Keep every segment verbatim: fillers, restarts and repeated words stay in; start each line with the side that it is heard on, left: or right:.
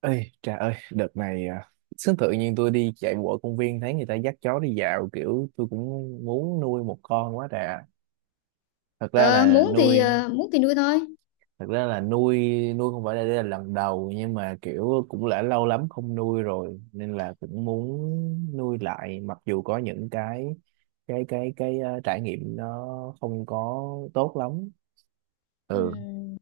right: Ê, trời ơi, đợt này à, sướng tự nhiên tôi đi chạy bộ ở công viên thấy người ta dắt chó đi dạo, kiểu tôi cũng muốn nuôi một con quá trời. Thật ra
left: Ờ,
right: là
left: muốn thì
right: nuôi,
left: ờ, muốn thì nuôi thôi.
right: Thật ra là nuôi nuôi, không phải là đây là lần đầu nhưng mà kiểu cũng đã lâu lắm không nuôi rồi nên là cũng muốn nuôi lại, mặc dù có những cái cái cái cái ờ, trải nghiệm nó không có tốt lắm. Ừ,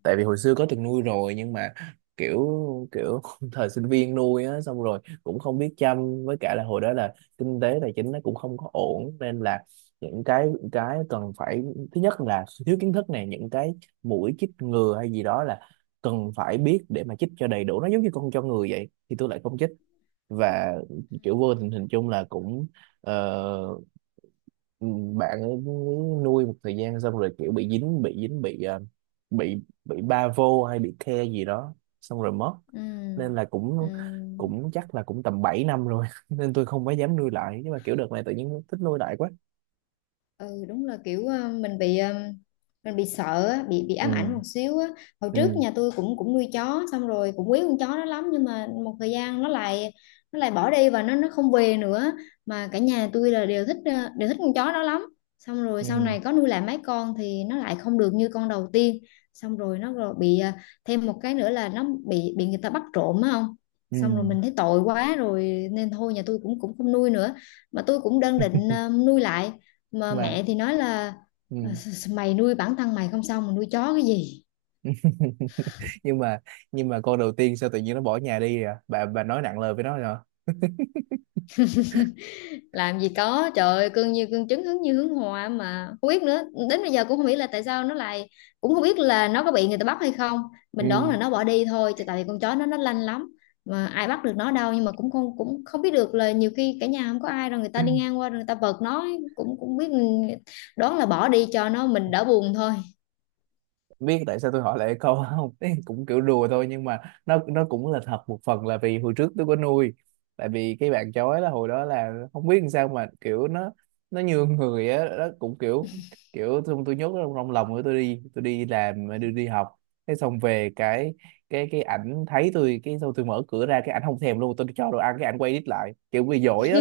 right: tại vì hồi xưa có từng nuôi rồi nhưng mà kiểu kiểu thời sinh viên nuôi á, xong rồi cũng không biết chăm, với cả là hồi đó là kinh tế tài chính nó cũng không có ổn, nên là những cái cái cần phải, thứ nhất là thiếu kiến thức này, những cái mũi chích ngừa hay gì đó là cần phải biết để mà chích cho đầy đủ, nó giống như con cho người vậy, thì tôi lại không chích. Và kiểu vô tình hình chung là cũng ờ, ừ, bạn ấy nuôi một thời gian xong rồi kiểu bị dính bị dính bị ờ, bị bị ba vô hay bị the gì đó xong rồi mất.
left: Ừ.
right: Nên là
left: Ừ.
right: cũng cũng chắc là cũng tầm bảy năm rồi nên tôi không có dám nuôi lại, nhưng mà kiểu đợt này tự nhiên thích nuôi lại quá.
left: Ừ, đúng là kiểu ờ, mình bị ờ, mình bị sợ á, bị bị
right: Ừ,
left: ám ảnh một xíu á. Hồi trước
right: ừ,
left: nhà tôi cũng cũng nuôi chó, xong rồi cũng quý con chó đó lắm, nhưng mà một thời gian nó lại nó lại bỏ đi và nó nó không về nữa. Mà cả nhà tôi là đều thích ờ, đều thích con chó đó lắm. Xong rồi sau
right: ừ,
left: này có nuôi lại mấy con thì nó lại không được như con đầu tiên. Xong rồi nó rồi bị ờ, thêm một cái nữa là nó bị bị người ta bắt trộm á, không.
right: ừ,
left: Xong rồi mình thấy tội quá rồi nên thôi, nhà tôi cũng cũng không nuôi nữa. Mà tôi cũng đang định ờ, nuôi lại. Mà
right: mà
left: mẹ thì nói là:
right: ừ.
left: mày nuôi bản thân mày không xong mà nuôi chó cái gì.
right: nhưng mà nhưng mà con đầu tiên sao tự nhiên nó bỏ nhà đi à? Bà bà nói nặng lời với nó rồi hả?
left: Làm gì có, trời ơi, cưng như cưng trứng hứng như hướng hoa mà không biết nữa. Đến bây giờ cũng không biết là tại sao nó lại, cũng không biết là nó có bị người ta bắt hay không. Mình đoán là
right: Ừ.
left: nó bỏ đi thôi chứ, tại vì con chó nó nó lanh lắm. Mà ai bắt được nó đâu, nhưng mà cũng không cũng không biết được, là nhiều khi cả nhà không có ai rồi người ta đi ngang qua rồi người ta vật nó. Cũng cũng biết, ừ, đoán là bỏ đi cho nó mình đỡ buồn thôi.
right: Biết tại sao tôi hỏi lại câu không? Ý, cũng kiểu đùa thôi, nhưng mà nó nó cũng là thật. Một phần là vì hồi trước tôi có nuôi, tại vì cái bạn chó ấy là hồi đó là không biết làm sao mà kiểu nó nó nhường người á, nó cũng kiểu kiểu xong tôi nhốt nó trong, trong lòng của tôi, đi tôi đi làm đi đi học. Thế xong về cái cái cái ảnh thấy tôi, cái xong tôi mở cửa ra cái ảnh không thèm luôn, tôi cho đồ ăn cái ảnh quay đít lại kiểu bị dỗi á.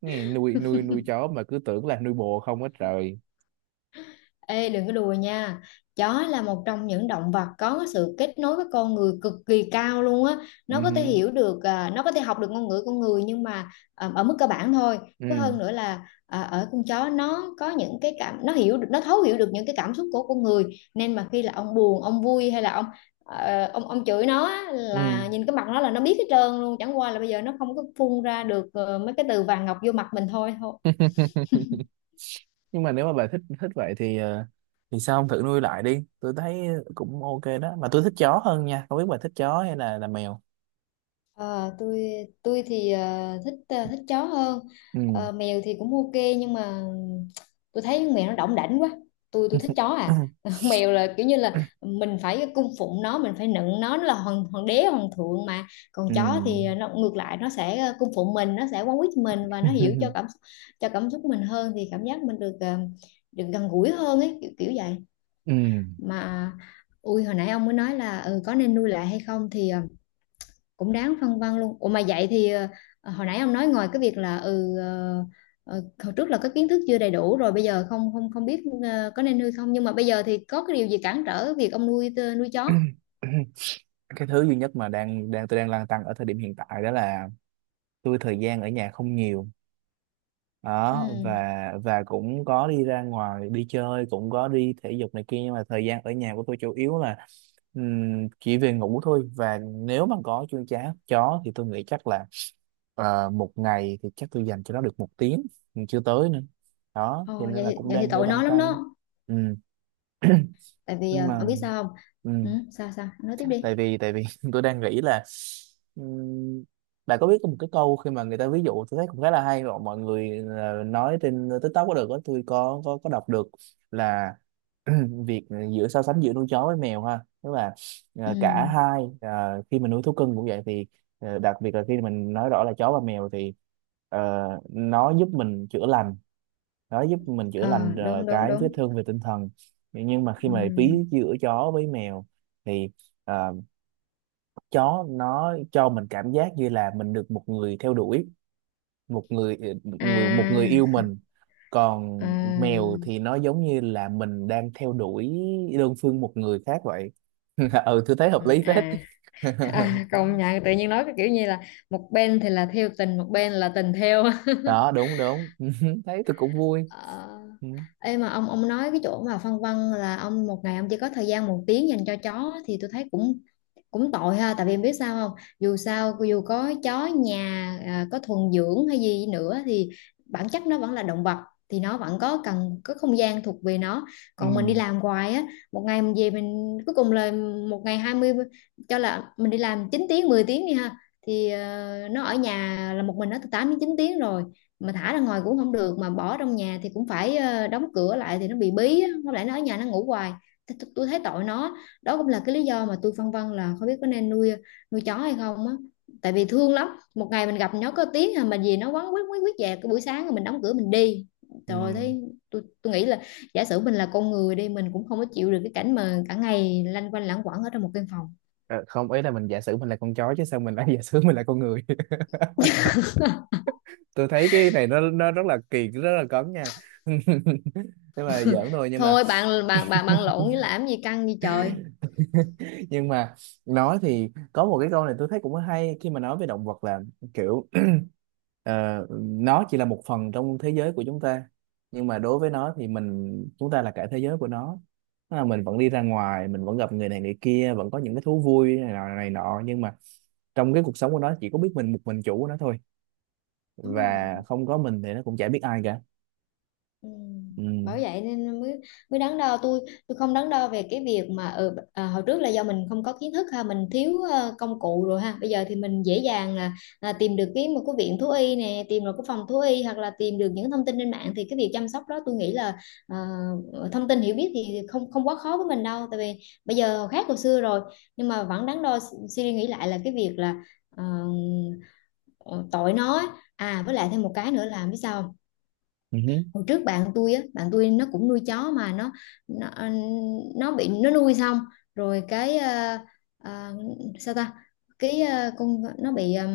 right: Nghe nuôi nuôi nuôi chó mà cứ tưởng là nuôi bồ không hết trời.
left: Ê, đừng có đùa nha. Chó là một trong những động vật có sự kết nối với con người cực kỳ cao luôn á.
right: Ừ
left: Nó có thể
right: hử.
left: hiểu được, à, nó có thể học được ngôn ngữ con người. Nhưng mà à, ở mức cơ bản thôi. Với
right: Ừ.
left: hơn nữa là à, ở con chó nó có những cái cảm. Nó hiểu được, nó thấu hiểu được những cái cảm xúc của con người. Nên mà khi là ông buồn, ông vui hay là ông ờ, ông ông chửi nó á,
right: Ừ.
left: là nhìn cái mặt nó là nó biết hết trơn luôn, chẳng qua là bây giờ nó không có phun ra được ờ, mấy cái từ vàng ngọc vô mặt mình thôi.
right: Nhưng mà nếu mà bà thích thích vậy thì ờ, thì sao không thử nuôi lại đi, tôi thấy cũng ok đó mà. Tôi thích chó hơn nha, không biết bà thích chó hay là là mèo.
left: Ờ, tôi tôi thì ờ, thích ờ, thích chó hơn.
right: Ừ.
left: Ờ, mèo thì cũng ok, nhưng mà tôi thấy con mèo nó đỏng đảnh quá. Tôi tôi thích chó à. Mèo là kiểu như là mình phải cung phụng nó, mình phải nựng nó nó là hoàng hoàng đế hoàng thượng. Mà còn
right: Ừ.
left: chó thì nó ngược lại, nó sẽ ờ, cung phụng mình, nó sẽ quấn quýt mình, và nó hiểu cho cảm cho cảm xúc mình hơn, thì cảm giác mình được ờ, được gần gũi hơn ấy, kiểu kiểu vậy.
right: Ừ.
left: Mà ui, hồi nãy ông mới nói là, ừ, có nên nuôi lại hay không, thì ờ, cũng đáng phân vân luôn. Ủa mà vậy thì ờ, ờ, hồi nãy ông nói, ngoài cái việc là ừ ờ, ờ, hồi trước là có kiến thức chưa đầy đủ, rồi bây giờ không không không biết ờ, có nên nuôi không, nhưng mà bây giờ thì có cái điều gì cản trở việc ông nuôi tơ- nuôi chó?
right: Cái thứ duy nhất mà đang đang tôi đang lăn tăn ở thời điểm hiện tại đó là tôi thời gian ở nhà không nhiều đó.
left: Ừ.
right: Và và cũng có đi ra ngoài đi chơi, cũng có đi thể dục này kia, nhưng mà thời gian ở nhà của tôi chủ yếu là ừm, chỉ về ngủ thôi. Và nếu mà có chuông chá chó thì tôi nghĩ chắc là ờ, một ngày thì chắc tôi dành cho nó được một tiếng, nhưng chưa tới nữa đó, thì
left: Ồ,
right: nên
left: vậy,
right: là
left: thì-
right: cũng
left: vậy thì
right: đang hơi
left: tội
right: lăn
left: nó lắm
right: tăn.
left: đó.
right: Ừ.
left: Tại vì
right: Nhưng
left: ờ,
right: mà,
left: ông biết sao không.
right: ừ,
left: Ừ, sao sao, ông nói tiếp đi.
right: tại vì tại vì tôi đang nghĩ là, ừm, bạn có biết có một cái câu khi mà người ta ví dụ, tôi thấy cũng khá là hay mà mọi người ờ, nói trên TikTok có được đó, tôi có có có đọc được là, việc giữa so sánh giữa nuôi chó với mèo ha, tức là
left: Ừ,
right: ờ, cả hai, ờ, khi mình nuôi thú cưng cũng vậy thì ờ, đặc biệt là khi mình nói rõ là chó và mèo thì ờ, nó giúp mình chữa lành, nó giúp mình chữa
left: ờ
right: lành ờ,
left: đúng đúng
right: cái vết
left: đúng.
right: thương về tinh thần. Nhưng mà khi
left: Ừ.
right: mà ví giữa chó với mèo thì ờ, chó nó cho mình cảm giác như là mình được một người theo đuổi, một người ờ, người một người yêu
left: À.
right: mình. Còn
left: Ờ.
right: mèo thì nó giống như là mình đang theo đuổi đơn phương một người khác vậy. Ừ, tôi thấy
left: Ừ.
right: hợp lý phết.
left: À. À, công nhận tự nhiên nói cái kiểu như là một bên thì là theo tình, một bên là tình theo.
right: Đó, đúng đúng. Thấy tôi cũng vui.
left: Ờ.
right: Ừ.
left: Ê mà ông ông nói cái chỗ mà phân vân là ông một ngày ông chỉ có thời gian một tiếng dành cho chó, thì tôi thấy cũng cũng tội ha, tại vì em biết sao không, dù sao dù có chó nhà à, có thuần dưỡng hay gì nữa thì bản chất nó vẫn là động vật. Thì nó vẫn có cần có không gian thuộc về nó.
right: Ừ.
left: Còn mình đi làm hoài á, một ngày mình về mình cuối cùng là, một ngày hai mươi, cho là mình đi làm chín tiếng mười tiếng đi ha, thì ờ, nó ở nhà là một mình nó từ tám đến chín tiếng rồi. Mà thả ra ngoài cũng không được, mà bỏ trong nhà thì cũng phải ờ, đóng cửa lại thì nó bị bí á. Nó lại nó ở nhà nó ngủ hoài. Thế tôi tôi thấy tội nó. Đó cũng là cái lý do mà tôi phân vân là không biết có nên nuôi nuôi chó hay không á. Tại vì thương lắm. Một ngày mình gặp nó có tiếng à, mà gì nó quấn quýt quýt quýt về cái buổi sáng, rồi mình đóng cửa mình đi. Trời ơi,
right: Ừ.
left: thấy, tôi tôi nghĩ là, giả sử mình là con người đi, mình cũng không có chịu được cái cảnh mà cả ngày lanh quanh lãng quẩn ở trong một căn phòng.
right: Ờ, không, ý là mình giả sử mình là con chó chứ sao mình lại giả sử mình là con người. Tôi thấy cái này nó nó rất là kỳ, rất là cấn nha. Nhưng mà giỡn thôi, nhưng mà
left: Thôi bạn bạn bạn bạn lộn với làm gì, căng gì trời.
right: nhưng mà nói thì có một cái câu này tôi thấy cũng hay khi mà nói về động vật là kiểu, ờ, nó chỉ là một phần trong thế giới của chúng ta, nhưng mà đối với nó thì mình, chúng ta là cả thế giới của nó. Tức là mình vẫn đi ra ngoài, mình vẫn gặp người này người kia, vẫn có những cái thú vui này nọ này nọ, nhưng mà trong cái cuộc sống của nó chỉ có biết mình, một mình chủ của nó thôi,
left: Đúng
right: và
left: rồi.
right: không có mình thì nó cũng chả biết ai cả.
left: Ừ.
right: Ừ.
left: Bởi vậy nên mới mới đắn đo. tôi tôi không đắn đo về cái việc mà ừ, à, hồi trước là do mình không có kiến thức ha, mình thiếu ờ, công cụ rồi ha, bây giờ thì mình dễ dàng là, là tìm được cái một cái viện thú y nè, tìm được cái phòng thú y, hoặc là tìm được những thông tin trên mạng, thì cái việc chăm sóc đó tôi nghĩ là ờ, thông tin hiểu biết thì không không quá khó với mình đâu, tại vì bây giờ khác hồi xưa rồi. Nhưng mà vẫn đắn đo, suy nghĩ lại là cái việc là ờ, ờ, tội nó á. À với lại thêm một cái nữa là biết sao không?
right: Ừ.
left: Hồi trước bạn tôi á, bạn tôi nó cũng nuôi chó mà nó, nó, ờ, nó bị, nó nuôi xong rồi cái ờ, ờ, sao ta, cái ờ, con nó bị ờ,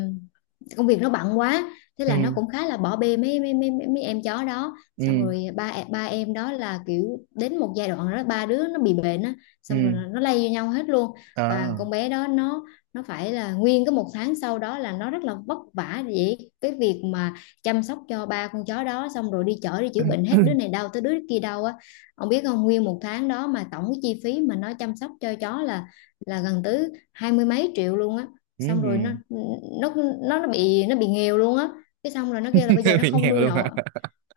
left: công việc nó bận quá. Thế là nó
right: Ừ.
left: cũng khá là bỏ bê mấy mấy mấy mấy mấy em chó đó, xong
right: Ừ.
left: rồi ba e- ba em đó là kiểu đến một giai đoạn đó ba đứa nó bị bệnh á. Xong rồi
right: Ừ.
left: nó lây vô nhau hết luôn. Và
right: Ờ.
left: con bé đó nó nó phải là nguyên cái một tháng sau đó là nó rất là vất vả, vậy cái việc mà chăm sóc cho ba con chó đó, xong rồi đi chở đi chữa bệnh hết, đứa này đau tới đứa kia đau á. Ông biết không, nguyên một tháng đó mà tổng cái chi phí mà nó chăm sóc cho chó là là gần tới hai mươi mấy triệu luôn á. Xong rồi nó
right: Ừ.
left: nó nó nó bị nó bị nghèo luôn á. Cái xong rồi nó kêu là bây giờ nó
right: Bị
left: không
right: nghèo
left: nuôi
right: luôn hả?
left: nổi.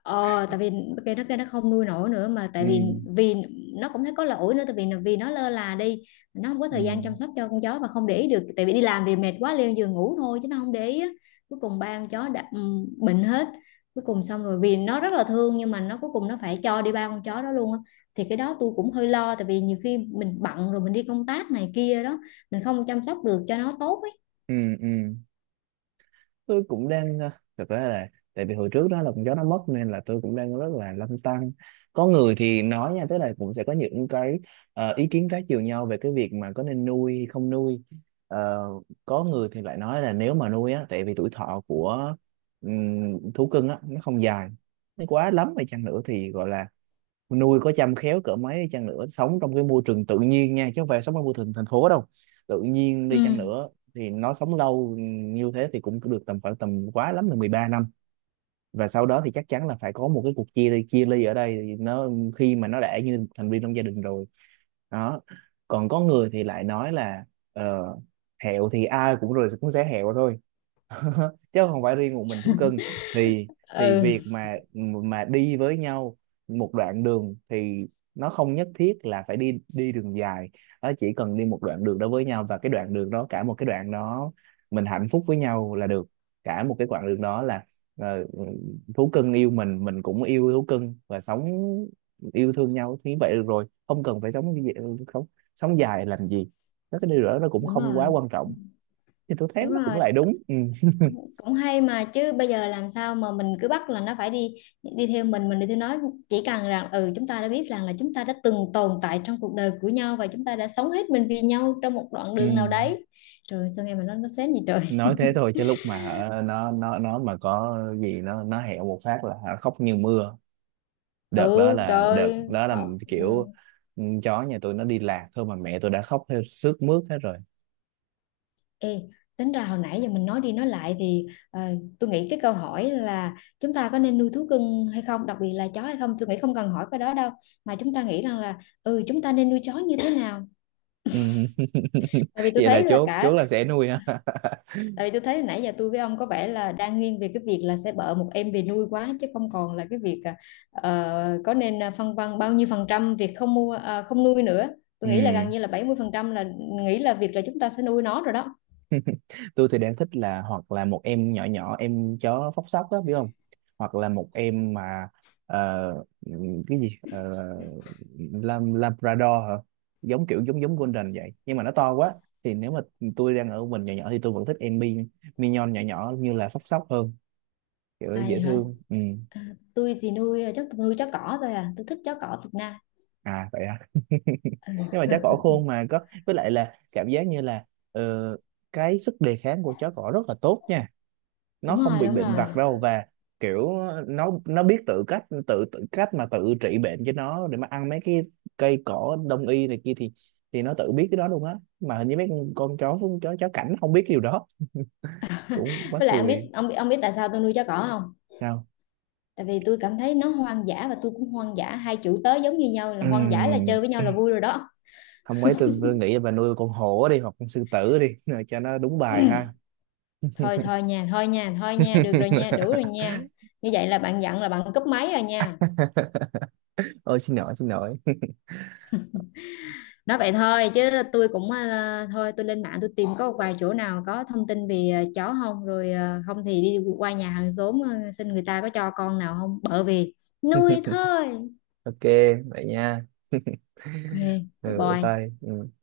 left: Ờ tại vì cái nó kêu nó không nuôi nổi nữa mà,
right: Ừ.
left: tại vì vì nó cũng thấy có lỗi nữa, tại vì vì nó lơ là đi. Nó không có
right: Ừ.
left: thời gian chăm sóc cho con chó và không để ý được, tại vì đi làm về mệt quá leo giường ngủ thôi chứ nó không để ý á. Cuối cùng ba con chó đã ừm, bệnh hết. Cuối cùng xong rồi, vì nó rất là thương, nhưng mà nó cuối cùng nó phải cho đi ba con chó đó luôn á. Thì cái đó tôi cũng hơi lo, tại vì nhiều khi mình bận rồi mình đi công tác này kia đó, mình không chăm sóc được cho nó tốt ấy.
right: Ừ. Ừ. Tôi cũng đang à, thật ra là tại vì hồi trước đó là con chó nó mất nên là tôi cũng đang rất là lăn tăn. Có người thì nói nha, tức là cũng sẽ có những cái ờ, ý kiến trái chiều nhau về cái việc mà có nên nuôi hay không nuôi. Ờ, có người thì lại nói là nếu mà nuôi á, tại vì tuổi thọ của ừm, thú cưng á nó không dài, nó quá lắm hay chăng nữa thì gọi là nuôi có chăm khéo cỡ mấy đi chăng nữa, sống trong cái môi trường tự nhiên nha, chứ không phải sống trong môi trường thành phố đâu, tự nhiên đi chăng
left: Ừ.
right: nữa thì nó sống lâu như thế thì cũng được tầm khoảng tầm quá lắm là mười ba năm. Và sau đó thì chắc chắn là phải có một cái cuộc chia ly chia ly ở đây. Thì nó, khi mà nó đã như một thành viên trong gia đình rồi đó. Còn có người thì lại nói là ờ, hẹo thì ai cũng rồi cũng sẽ hẹo thôi, chứ không phải riêng một mình thú cưng. Thì thì
left: Ừ,
right: việc mà mà đi với nhau một đoạn đường thì nó không nhất thiết là phải đi đi đường dài, nó chỉ cần đi một đoạn đường đó với nhau và cái đoạn đường đó, cả một cái đoạn đó mình hạnh phúc với nhau là được. Cả một cái quãng đường đó là ờ, thú cưng yêu mình mình cũng yêu thú cưng và sống yêu thương nhau thì vậy được rồi, không cần phải sống gì- không, sống dài làm gì. Nó cái điều đó nó cũng
left: đúng
right: không quá
left: rồi,
right: quan trọng. Thì tôi thấy
left: đúng
right: nó cũng
left: rồi.
right: lại đúng. Ừ.
left: Cũng hay mà, chứ bây giờ làm sao mà mình cứ bắt là nó phải đi, đi theo mình mình đi theo nó. Chỉ cần rằng ừ chúng ta đã biết rằng là chúng ta đã từng tồn tại trong cuộc đời của nhau, và chúng ta đã sống hết mình vì nhau trong một đoạn
right: Ừ.
left: đường nào đấy. Rồi sao nghe mà nó nó sến gì trời.
right: Nói thế thôi chứ lúc mà ờ, nó nó nó mà có gì nó nó hẹo một phát là hả, khóc như mưa. đợt đó
left: Ừ,
right: là đợt
left: trời,
right: đó là
left: không. Ừ.
right: kiểu, ừ, chó nhà tôi nó đi lạc thôi mà mẹ tôi đã khóc theo sướt mướt hết rồi.
left: Ê, tính ra hồi nãy giờ mình nói đi nói lại thì ờ, tôi nghĩ cái câu hỏi là chúng ta có nên nuôi thú cưng hay không, đặc biệt là chó hay không, tôi nghĩ không cần hỏi cái đó đâu, mà chúng ta nghĩ rằng là ừ chúng ta nên nuôi chó như thế nào.
right: Ừ.
left: Tại vì tôi
right: Vậy là
left: thấy là
right: chốt chốt
left: cả,
right: là sẽ nuôi ha.
left: tại vì tôi thấy nãy giờ tôi với ông có vẻ là đang nghiêng về cái việc là sẽ bợ một em về nuôi quá, chứ không còn là cái việc ờ, có nên ờ, phân vân bao nhiêu phần trăm việc không mua, ờ, không nuôi nữa. Tôi nghĩ là
right: Ừ.
left: gần như là bảy mươi phần trăm là, nghĩ là việc là chúng ta sẽ nuôi nó rồi đó.
right: Tôi thì đang thích là hoặc là một em nhỏ nhỏ, em chó phốc sóc á biết không, hoặc là một em mà ờ, ừm, cái gì? Ờ, Lam- Labrador hả? Giống kiểu giống giống Golden vậy, nhưng mà nó to quá thì nếu mà tôi đang ở mình nhỏ nhỏ thì tôi vẫn thích em Mi Mignon nhỏ nhỏ như là phốc sóc hơn, kiểu
left: À.
right: dễ thương. Ừ.
left: À. Tôi thì nuôi à, chắc tôi nuôi chó cỏ thôi à, tôi thích chó cỏ Việt Nam.
right: À vậy à. Nhưng mà chó cỏ khôn mà có, với lại là cảm giác như là ờ, cái sức đề kháng của chó cỏ rất là tốt nha, nó
left: Đúng
right: không
left: rồi,
right: bị
left: đúng
right: bệnh
left: rồi.
right: vặt đâu. Và kiểu nó nó biết tự cách tự tự cách mà tự trị bệnh cho nó, để mà ăn mấy cái cây cỏ đông y này kia thì thì nó tự biết cái đó luôn á, mà hình như mấy con, con chó chó chó cảnh không biết điều đó. Cũng quá
left: Với lại ông biết
right: cười.
left: ông biết ông biết tại sao tôi nuôi chó cỏ không?
right: Sao?
left: Tại vì tôi cảm thấy nó hoang dã và tôi cũng hoang dã, hai chủ tớ giống như nhau là hoang dã, là
right: Ừm,
left: chơi với nhau là vui rồi đó.
right: không, ấy tôi vừa nghĩ là bà nuôi con hổ đi hoặc con sư tử đi rồi cho nó đúng bài ha.
left: Thôi thôi nha, thôi nha, thôi nha, được rồi nha, đủ rồi nha. Như vậy là bạn dặn là bạn cúp máy rồi nha.
right: Ôi, xin lỗi xin lỗi.
left: Nói vậy thôi chứ tôi cũng ờ, thôi tôi lên mạng tôi tìm có một vài chỗ nào có thông tin về ờ, chó không, rồi ờ, không thì đi qua nhà hàng xóm ờ, xin người ta có cho con nào không, bởi vì nuôi thôi.
right: Ok, vậy nha.
left: Ok.
right: Ừ,
left: Bye
right: bye
left: bye.
right: bye. Ừ.